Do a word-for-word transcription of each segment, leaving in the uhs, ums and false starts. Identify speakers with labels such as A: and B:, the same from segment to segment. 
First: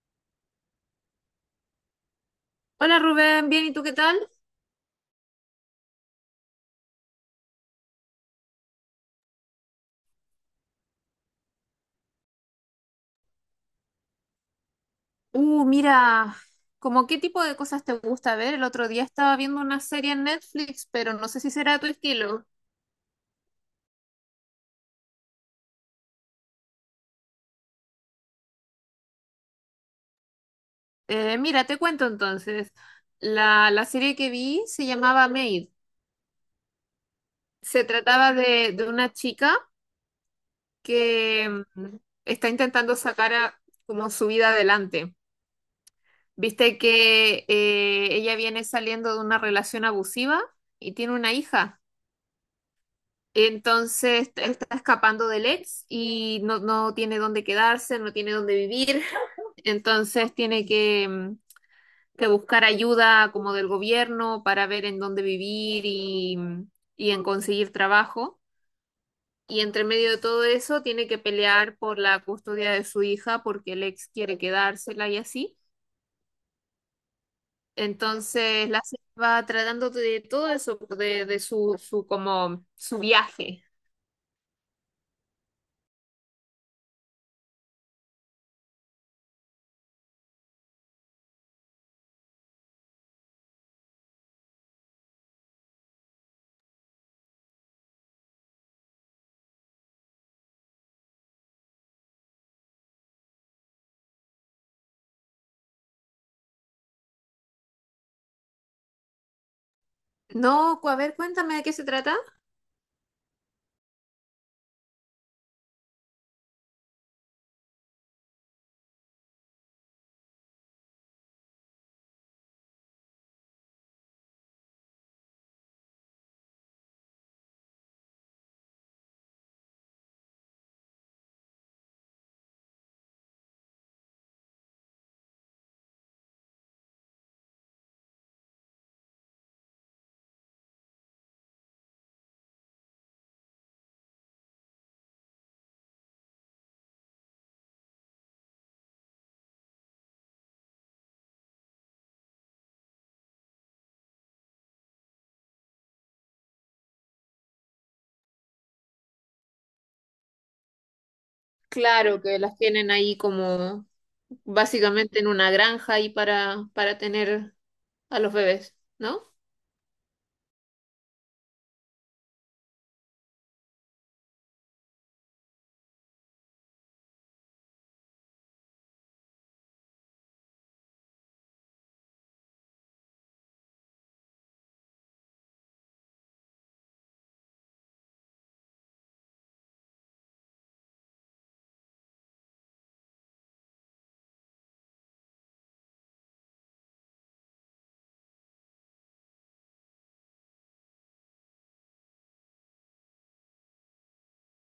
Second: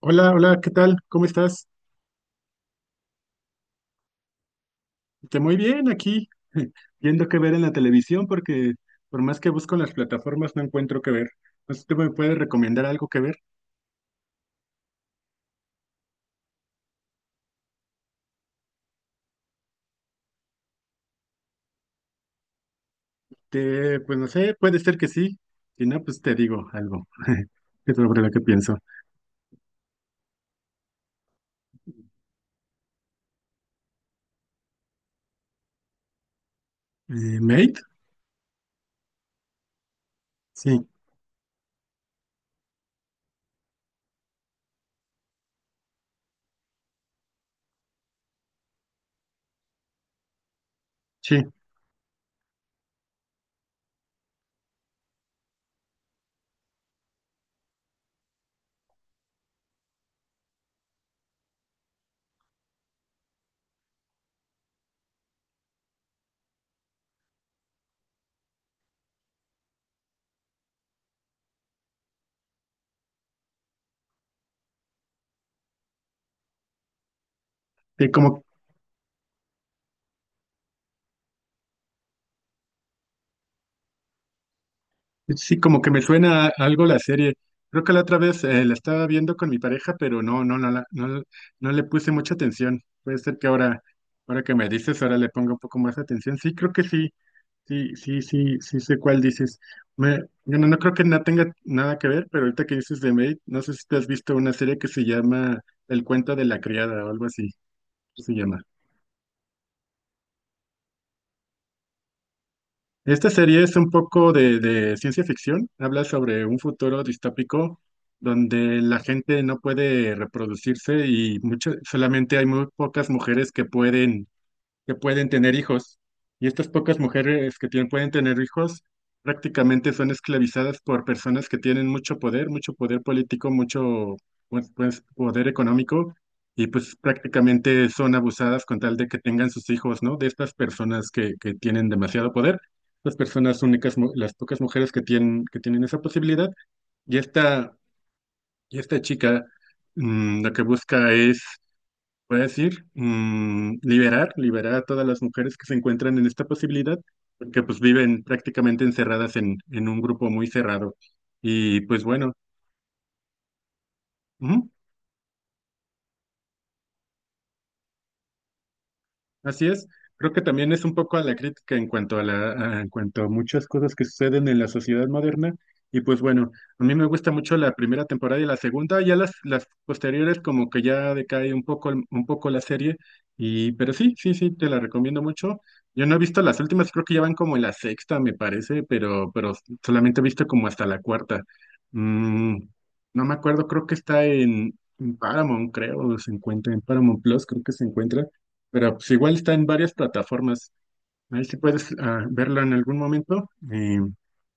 A: Hola, hola, ¿qué tal? ¿Cómo estás?
B: Hola Rubén, bien, ¿y tú qué tal?
A: Te muy bien aquí, viendo qué ver en la televisión, porque por más que busco en las plataformas no encuentro qué ver. No sé si tú me puedes recomendar algo que ver.
B: Uh, mira, ¿como qué tipo de cosas te gusta ver? El otro día estaba viendo una serie en Netflix, pero no sé si será tu estilo.
A: Te, pues no sé, puede ser que sí. Si no, pues te digo algo sobre lo que pienso.
B: Eh, mira, te cuento entonces. La, la serie que vi se llamaba Maid.
A: Eh, ¿Mate?
B: Se trataba de, de una chica
A: Sí,
B: que mm, está intentando sacar a- como su vida adelante. Viste que eh, ella viene saliendo de una relación abusiva y tiene una
A: sí.
B: hija. Entonces él está escapando del ex y no, no tiene dónde quedarse, no tiene dónde vivir. Entonces tiene que, mm, que buscar ayuda como del gobierno para ver en dónde vivir y, mm, y en conseguir trabajo. Y entre medio de todo eso tiene que pelear por la custodia de su hija porque el ex quiere quedársela y así.
A: Eh, como
B: Entonces la serie va tratando de todo eso, de, de su, su, como, su viaje.
A: sí, como que me suena algo la serie. Creo que la otra vez eh, la estaba viendo con mi pareja, pero no, no, no, la- no, le no le puse mucha atención. Puede ser que ahora, ahora que me dices, ahora le ponga un poco más atención. Sí, creo que sí, sí, sí, sí, sí sé cuál dices. Me, bueno, no creo que no tenga nada que ver, pero ahorita que dices de Maid, no sé si te has visto una serie que se llama El cuento de la criada o algo así, ¿qué se llama?
B: No, cu- a ver, cuéntame de qué se trata.
A: Esta serie es un poco de, de ciencia ficción, habla sobre un futuro distópico donde la gente no puede reproducirse y mucho- solamente hay muy pocas mujeres que pueden que pueden tener hijos. Y estas pocas mujeres que tienen, pueden tener hijos prácticamente son esclavizadas por personas que tienen mucho poder, mucho poder político, mucho pues, pues, poder económico, y pues prácticamente son abusadas con tal de que tengan sus hijos, ¿no? De estas personas que, que tienen demasiado poder. Las personas únicas, mu- las pocas mujeres que tienen, que tienen esa posibilidad. Y esta, y esta chica mm, lo que busca es voy a decir, mm, liberar, liberar a todas las mujeres que se encuentran en esta posibilidad, porque pues viven prácticamente encerradas en, en un grupo muy cerrado. Y pues
B: Claro
A: bueno,
B: que las tienen ahí como
A: ujú.
B: básicamente en una granja ahí para, para tener a los bebés, ¿no?
A: Así es. Creo que también es un poco a la crítica en cuanto a la, a- en cuanto a muchas cosas que suceden en la sociedad moderna. Y pues bueno, a mí me gusta mucho la primera temporada y la segunda, ya las, las posteriores como que ya decae un poco, el- un poco la serie. Y, pero sí, sí, sí, te la recomiendo mucho. Yo no he visto las últimas, creo que ya van como en la sexta, me parece, pero, pero solamente he visto como hasta la cuarta. Mm, no me acuerdo, creo que está en, en Paramount, creo, se encuentra en Paramount Plus, creo que se encuentra. Pero pues igual está en varias plataformas. Ahí sí puedes ah, verla en algún momento. Eh,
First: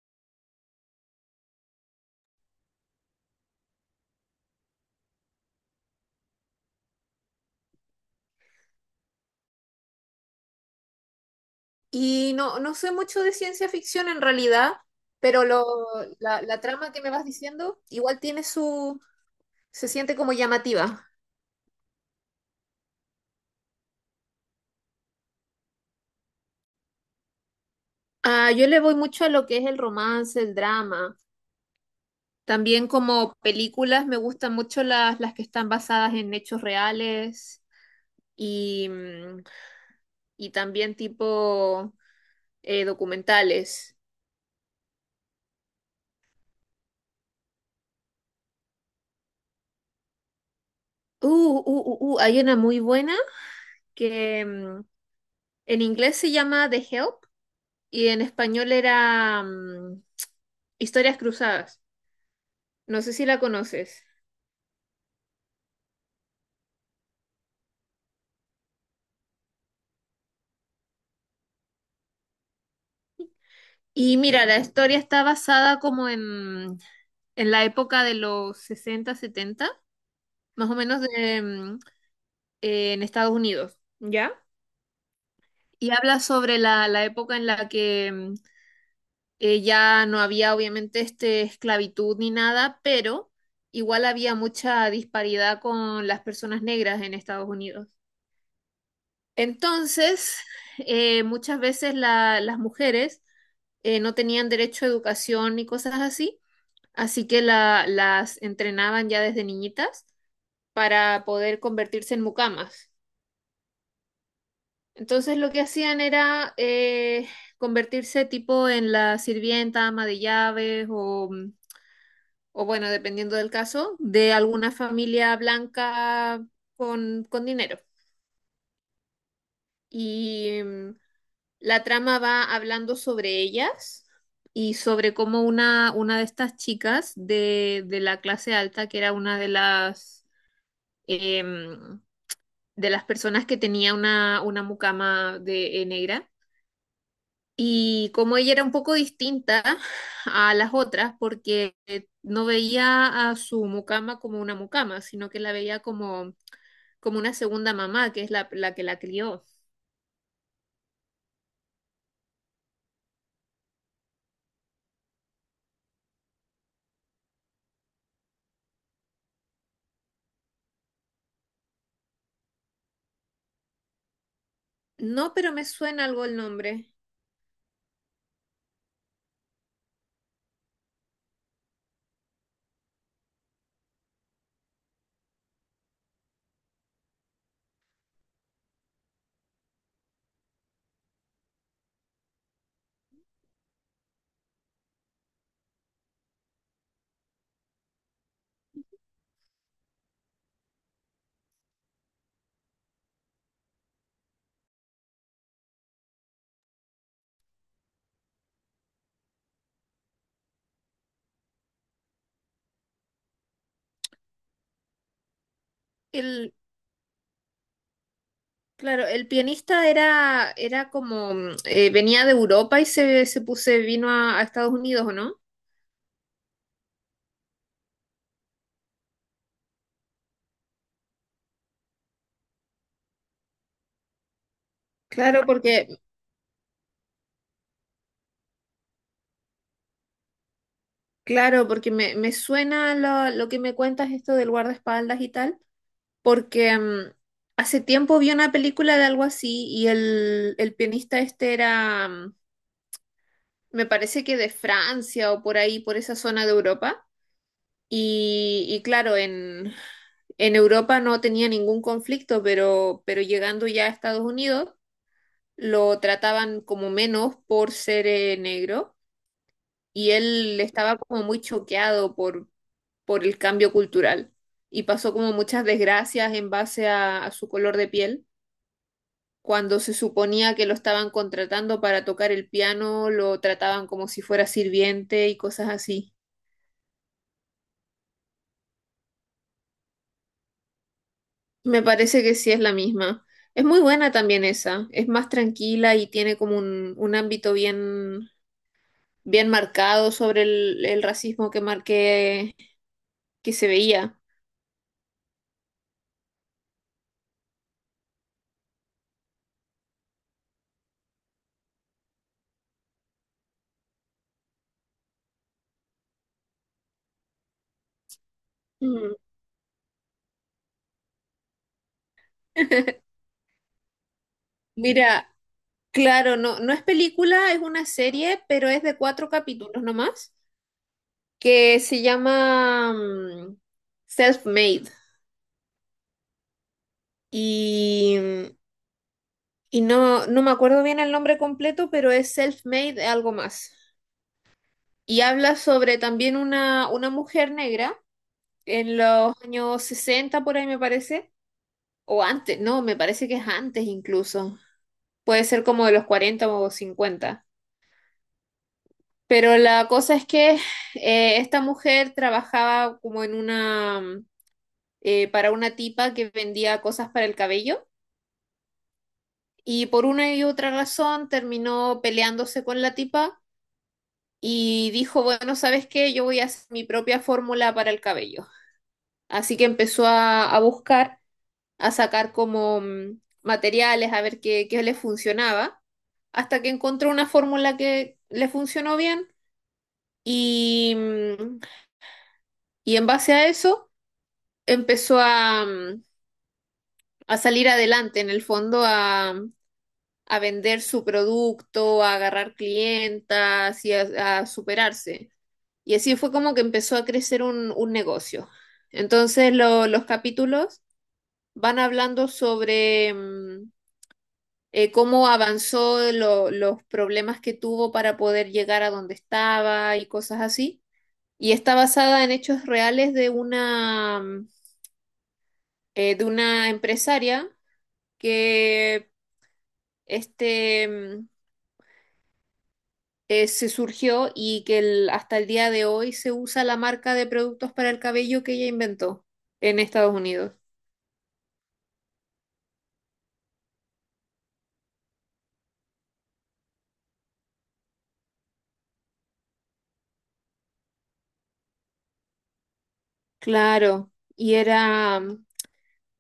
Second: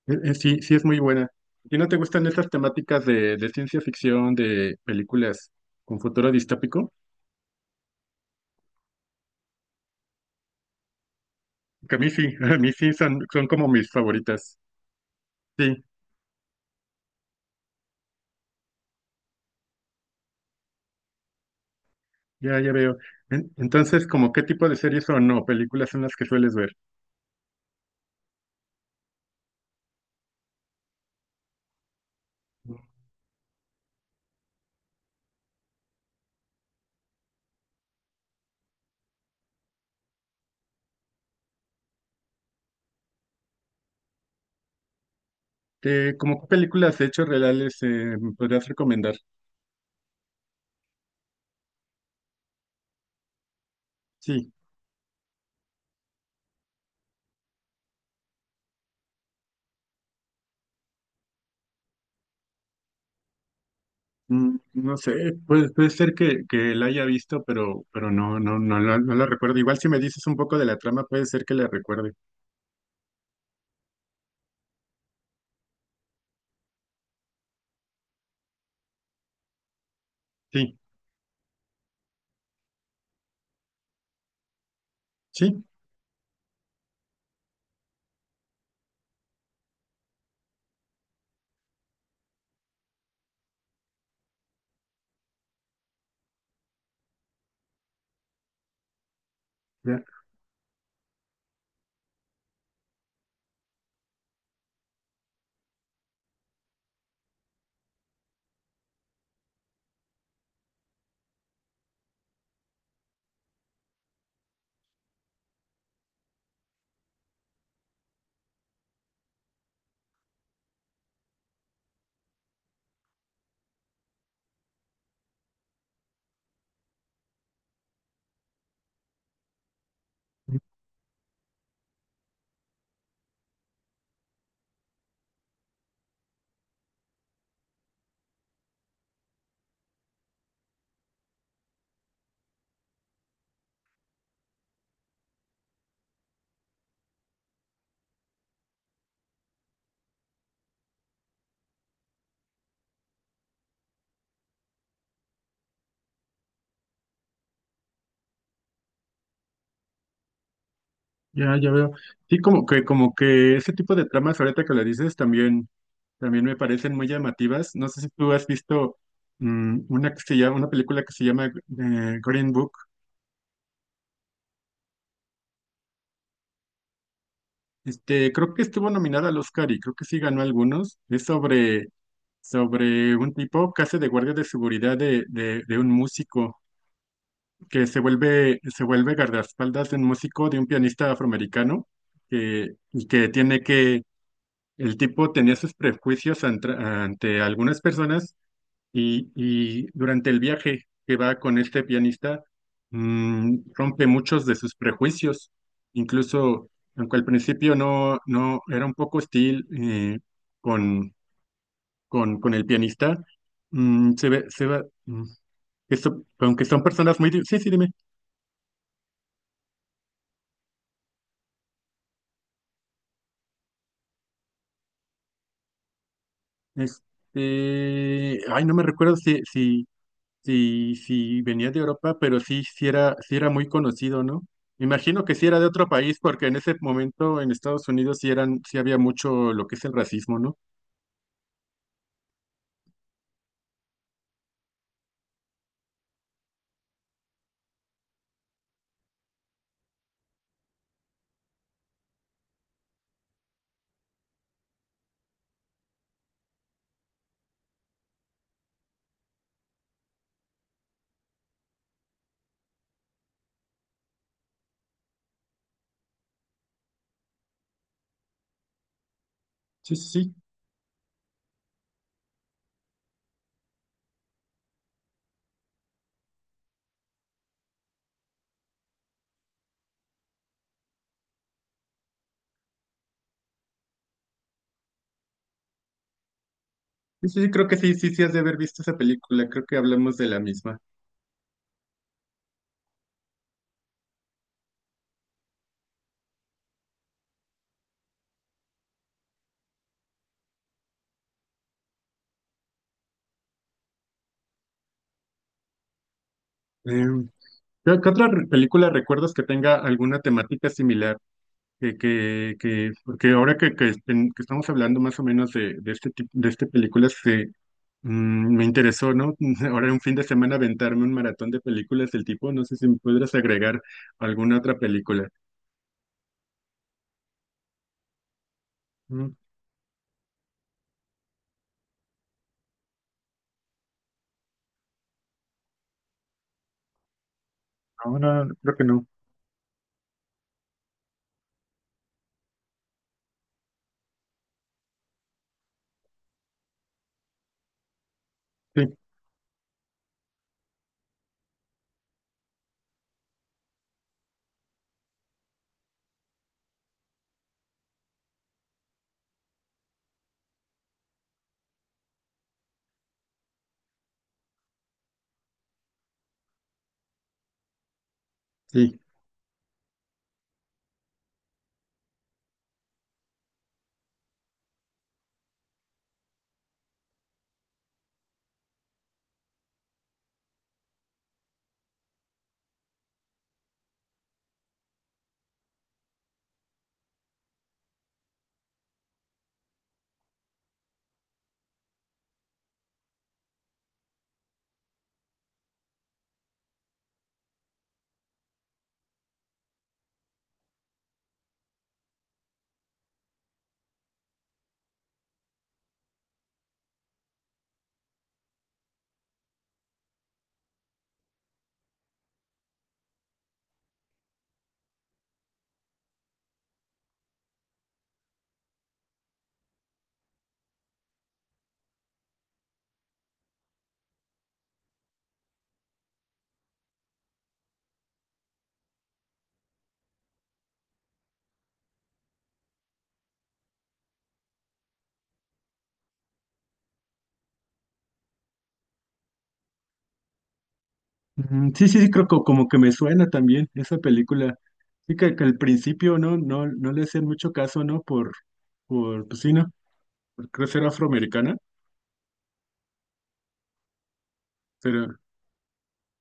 A: eh, eh, sí, sí es muy buena. ¿Y no te gustan estas temáticas de, de ciencia ficción, de películas con futuro distópico? Que a mí sí,
B: Y
A: a
B: no,
A: mí
B: no sé
A: sí son,
B: mucho de
A: son como
B: ciencia
A: mis
B: ficción en
A: favoritas.
B: realidad, pero lo,
A: Sí,
B: la, la trama que me vas diciendo igual tiene su, se siente como llamativa.
A: ya, ya veo. En- Entonces, ¿como qué tipo de series o no películas son las que sueles ver?
B: Ah, yo le voy mucho a lo que es el romance, el drama. También como películas me gustan mucho las, las que están basadas en hechos reales y, mm, y también tipo eh, documentales.
A: ¿Qué, como qué películas de hechos reales eh, me podrías recomendar?
B: Uh, uh, uh, uh, hay una muy buena que
A: Sí.
B: mm, en inglés se llama The Help y en español era mm, Historias Cruzadas. No sé si la conoces.
A: Mm, no sé, puede, puede ser que, que la haya visto, pero, pero no, no, no, la- no la recuerdo. Igual si me dices un poco de la trama, puede ser que la recuerde.
B: Y mira, la historia está basada como en, en la época de los sesenta setenta, más o
A: Sí,
B: menos de, mm, en Estados Unidos, ¿ya?
A: sí,
B: Y habla sobre la, la época en la que mm, eh, ya no había obviamente este esclavitud ni nada, pero igual había mucha disparidad con las personas negras en Estados Unidos.
A: ya,
B: Entonces, eh, muchas veces la- las mujeres eh, no tenían derecho a educación ni cosas así, así que la- las entrenaban ya desde niñitas para poder convertirse en mucamas. Entonces lo que hacían era eh, convertirse tipo en la sirvienta, ama de llaves o mm, o bueno, dependiendo del caso, de alguna familia blanca con, con dinero. Y mm, la trama va hablando sobre ellas y sobre cómo una, una de estas chicas de, de la clase alta, que era una de las, em, de las personas que tenía una, una mucama de, eh, negra. Y como ella era un poco distinta a las otras, porque eh, no veía a su mucama como una mucama, sino que la veía como, como una segunda mamá, que es la, la que la crió.
A: ya, ya veo. Sí, como que, como que ese tipo de tramas ahorita que la dices también, también me parecen muy llamativas. No sé si tú has visto mm, una que se llama, una película que se llama eh, Green Book.
B: No, pero me suena algo el nombre.
A: Este, creo que estuvo nominada al Oscar y creo que sí ganó algunos. Es sobre, sobre un tipo que hace de guardia de seguridad de, de de un músico, que se vuelve, se vuelve guardaespaldas de un músico, de un pianista afroamericano, que, y que tiene que, el tipo tenía sus prejuicios antra- ante algunas personas y, y durante el viaje que va con este pianista, mm, rompe muchos de sus prejuicios, incluso aunque al principio no, no era un poco hostil eh, con, con, con el pianista, mm, se ve, se va, mm, que son-
B: El,
A: aunque son personas muy... di- sí, sí, dime.
B: claro, el pianista era, era como, mm, eh, venía de Europa y se, se puse, vino a, a Estados Unidos, ¿o no?
A: Este, ay, no me recuerdo si, si, si, si venía de Europa, pero sí, sí era, sí era muy conocido, ¿no? Imagino que
B: Claro,
A: sí era de
B: porque,
A: otro país, porque en ese momento en Estados Unidos sí eran, sí había mucho lo que es el racismo, ¿no?
B: claro, porque me, me suena lo, lo que me cuentas esto del guardaespaldas y tal. Porque mm, hace tiempo vi una película de algo así y el, el pianista este era, mm, me parece que de Francia o por ahí, por esa zona de Europa. Y, y claro, en, en Europa no tenía ningún conflicto, pero, pero llegando ya a Estados Unidos lo trataban como menos por ser eh, negro,
A: Sí, sí,
B: y
A: sí.
B: él estaba como muy choqueado por, por el cambio cultural y pasó como muchas desgracias en base a a su color de piel. Cuando se suponía que lo estaban contratando para tocar el piano, lo trataban como si fuera sirviente y cosas así.
A: Sí, sí, sí, creo que sí, sí, sí has de haber visto esa película, creo que hablamos de la misma.
B: Me parece que sí es la misma. Es muy buena también esa. Es más tranquila y tiene como un, un ámbito bien, bien marcado sobre el, el racismo que marqué, que se veía.
A: Em, ¿qué, qué otra re- película recuerdas que tenga alguna temática similar? Que, que, que- porque ahora que, que, esten- que estamos hablando más o menos de, de este tipo, de este películas, se, mm, me interesó,
B: Mm.
A: ¿no? Ahora un fin de semana aventarme un maratón de películas del tipo, no sé si me podrás agregar alguna otra película.
B: Mira, claro, no, no es película, es una serie, pero es de cuatro
A: Mm,
B: capítulos nomás, que se llama mm, Self-Made. Y,
A: No, no, no, creo que no.
B: y no, no me acuerdo bien el nombre completo, pero es Self-Made algo más. Y habla sobre también una, una mujer negra
A: Sí,
B: en los años sesenta por ahí me parece, o antes, no, me parece que es antes incluso. Puede ser como de los cuarenta o cincuenta. Pero la cosa es que eh, esta mujer trabajaba como en una, eh, para una tipa que vendía cosas para el cabello
A: sí.
B: y por una y otra razón terminó peleándose con la tipa y dijo, bueno, ¿sabes qué? Yo voy a hacer mi propia fórmula para el cabello. Así que empezó a, a buscar, a sacar como mm, materiales, a ver qué, qué le funcionaba, hasta que encontró una fórmula que le funcionó bien y, mm, y en base a eso empezó a, mm, a salir adelante, en el fondo, a, mm, a vender su producto, a agarrar clientas y a a superarse. Y así fue como que empezó a crecer un, un negocio. Entonces lo- los capítulos van hablando sobre mm, eh, cómo avanzó, lo- los problemas que tuvo para poder llegar a donde estaba y cosas así. Y está basada en hechos reales de una, mm, eh, de una empresaria que este, mm, eh, se surgió y que el- hasta el día de hoy se usa la marca de productos para el cabello que ella inventó en Estados Unidos.
A: Mm, sí, sí, sí, creo que como que me suena también esa película. Sí, que, que al principio no, no, no le hacían mucho caso, ¿no? Por, por, pues sí, ¿no? Por creo ser afroamericana,
B: Claro, y
A: pero
B: era,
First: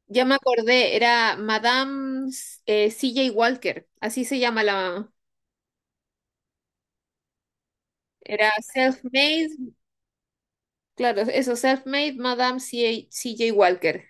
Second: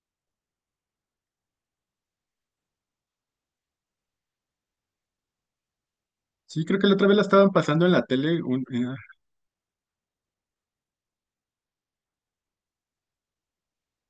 B: ya me acordé, era Madame eh, C J Walker, así se llama la,
A: sí, creo que la otra vez la estaban pasando en la tele.
B: era self-made, claro, eso, self-made Madame C J Walker.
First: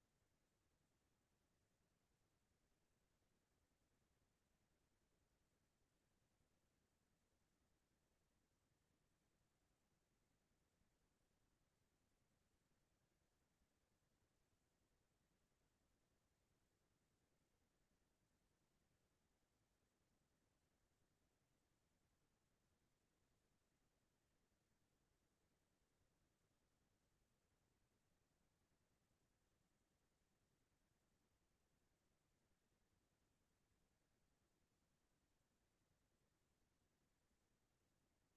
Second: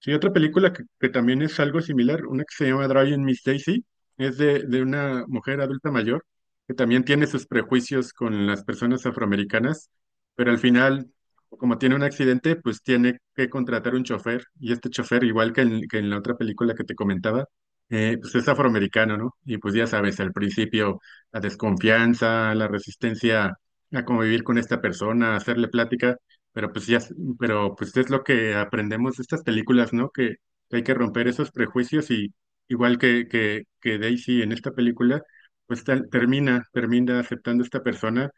A: Sí, otra película que, que también es algo similar, una que se llama Driving Miss Daisy, es de, de una mujer adulta mayor que también tiene sus prejuicios con las personas afroamericanas, pero al final, como tiene un accidente, pues tiene que contratar un chofer y este chofer, igual que en, que en la otra película que te comentaba, eh, pues es afroamericano, ¿no? Y pues ya sabes, al principio la desconfianza, la resistencia a convivir con esta persona, hacerle plática. Pero pues ya, s- pero pues es lo que aprendemos de estas películas, ¿no? Que hay que romper esos prejuicios y igual que, que, que Daisy en esta película, pues tal- termina, termina aceptando a esta persona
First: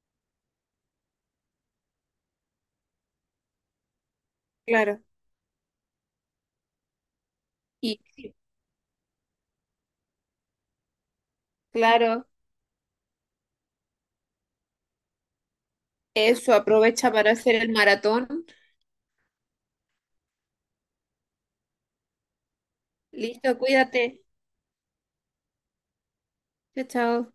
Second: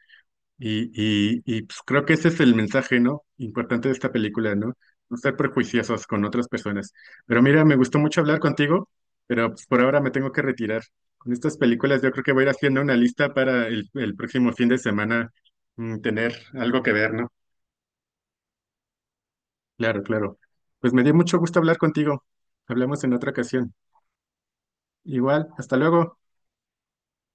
A: y, y, y pues creo que ese es el mensaje, ¿no? Importante de esta película, ¿no?
B: Claro.
A: No estar prejuiciosos con otras personas. Pero mira, me gustó
B: Y
A: mucho
B: sí,
A: hablar contigo, pero pues por ahora me tengo que retirar. Con estas películas yo creo
B: claro,
A: que voy a ir haciendo una lista para el, el próximo fin de semana, mm, tener
B: eso,
A: algo que
B: aprovecha
A: ver,
B: para
A: ¿no?
B: hacer el maratón.
A: Claro, claro. Pues me dio mucho gusto hablar contigo. Hablamos en otra
B: Listo,
A: ocasión.
B: cuídate.
A: Igual, hasta luego.
B: Chao, chao.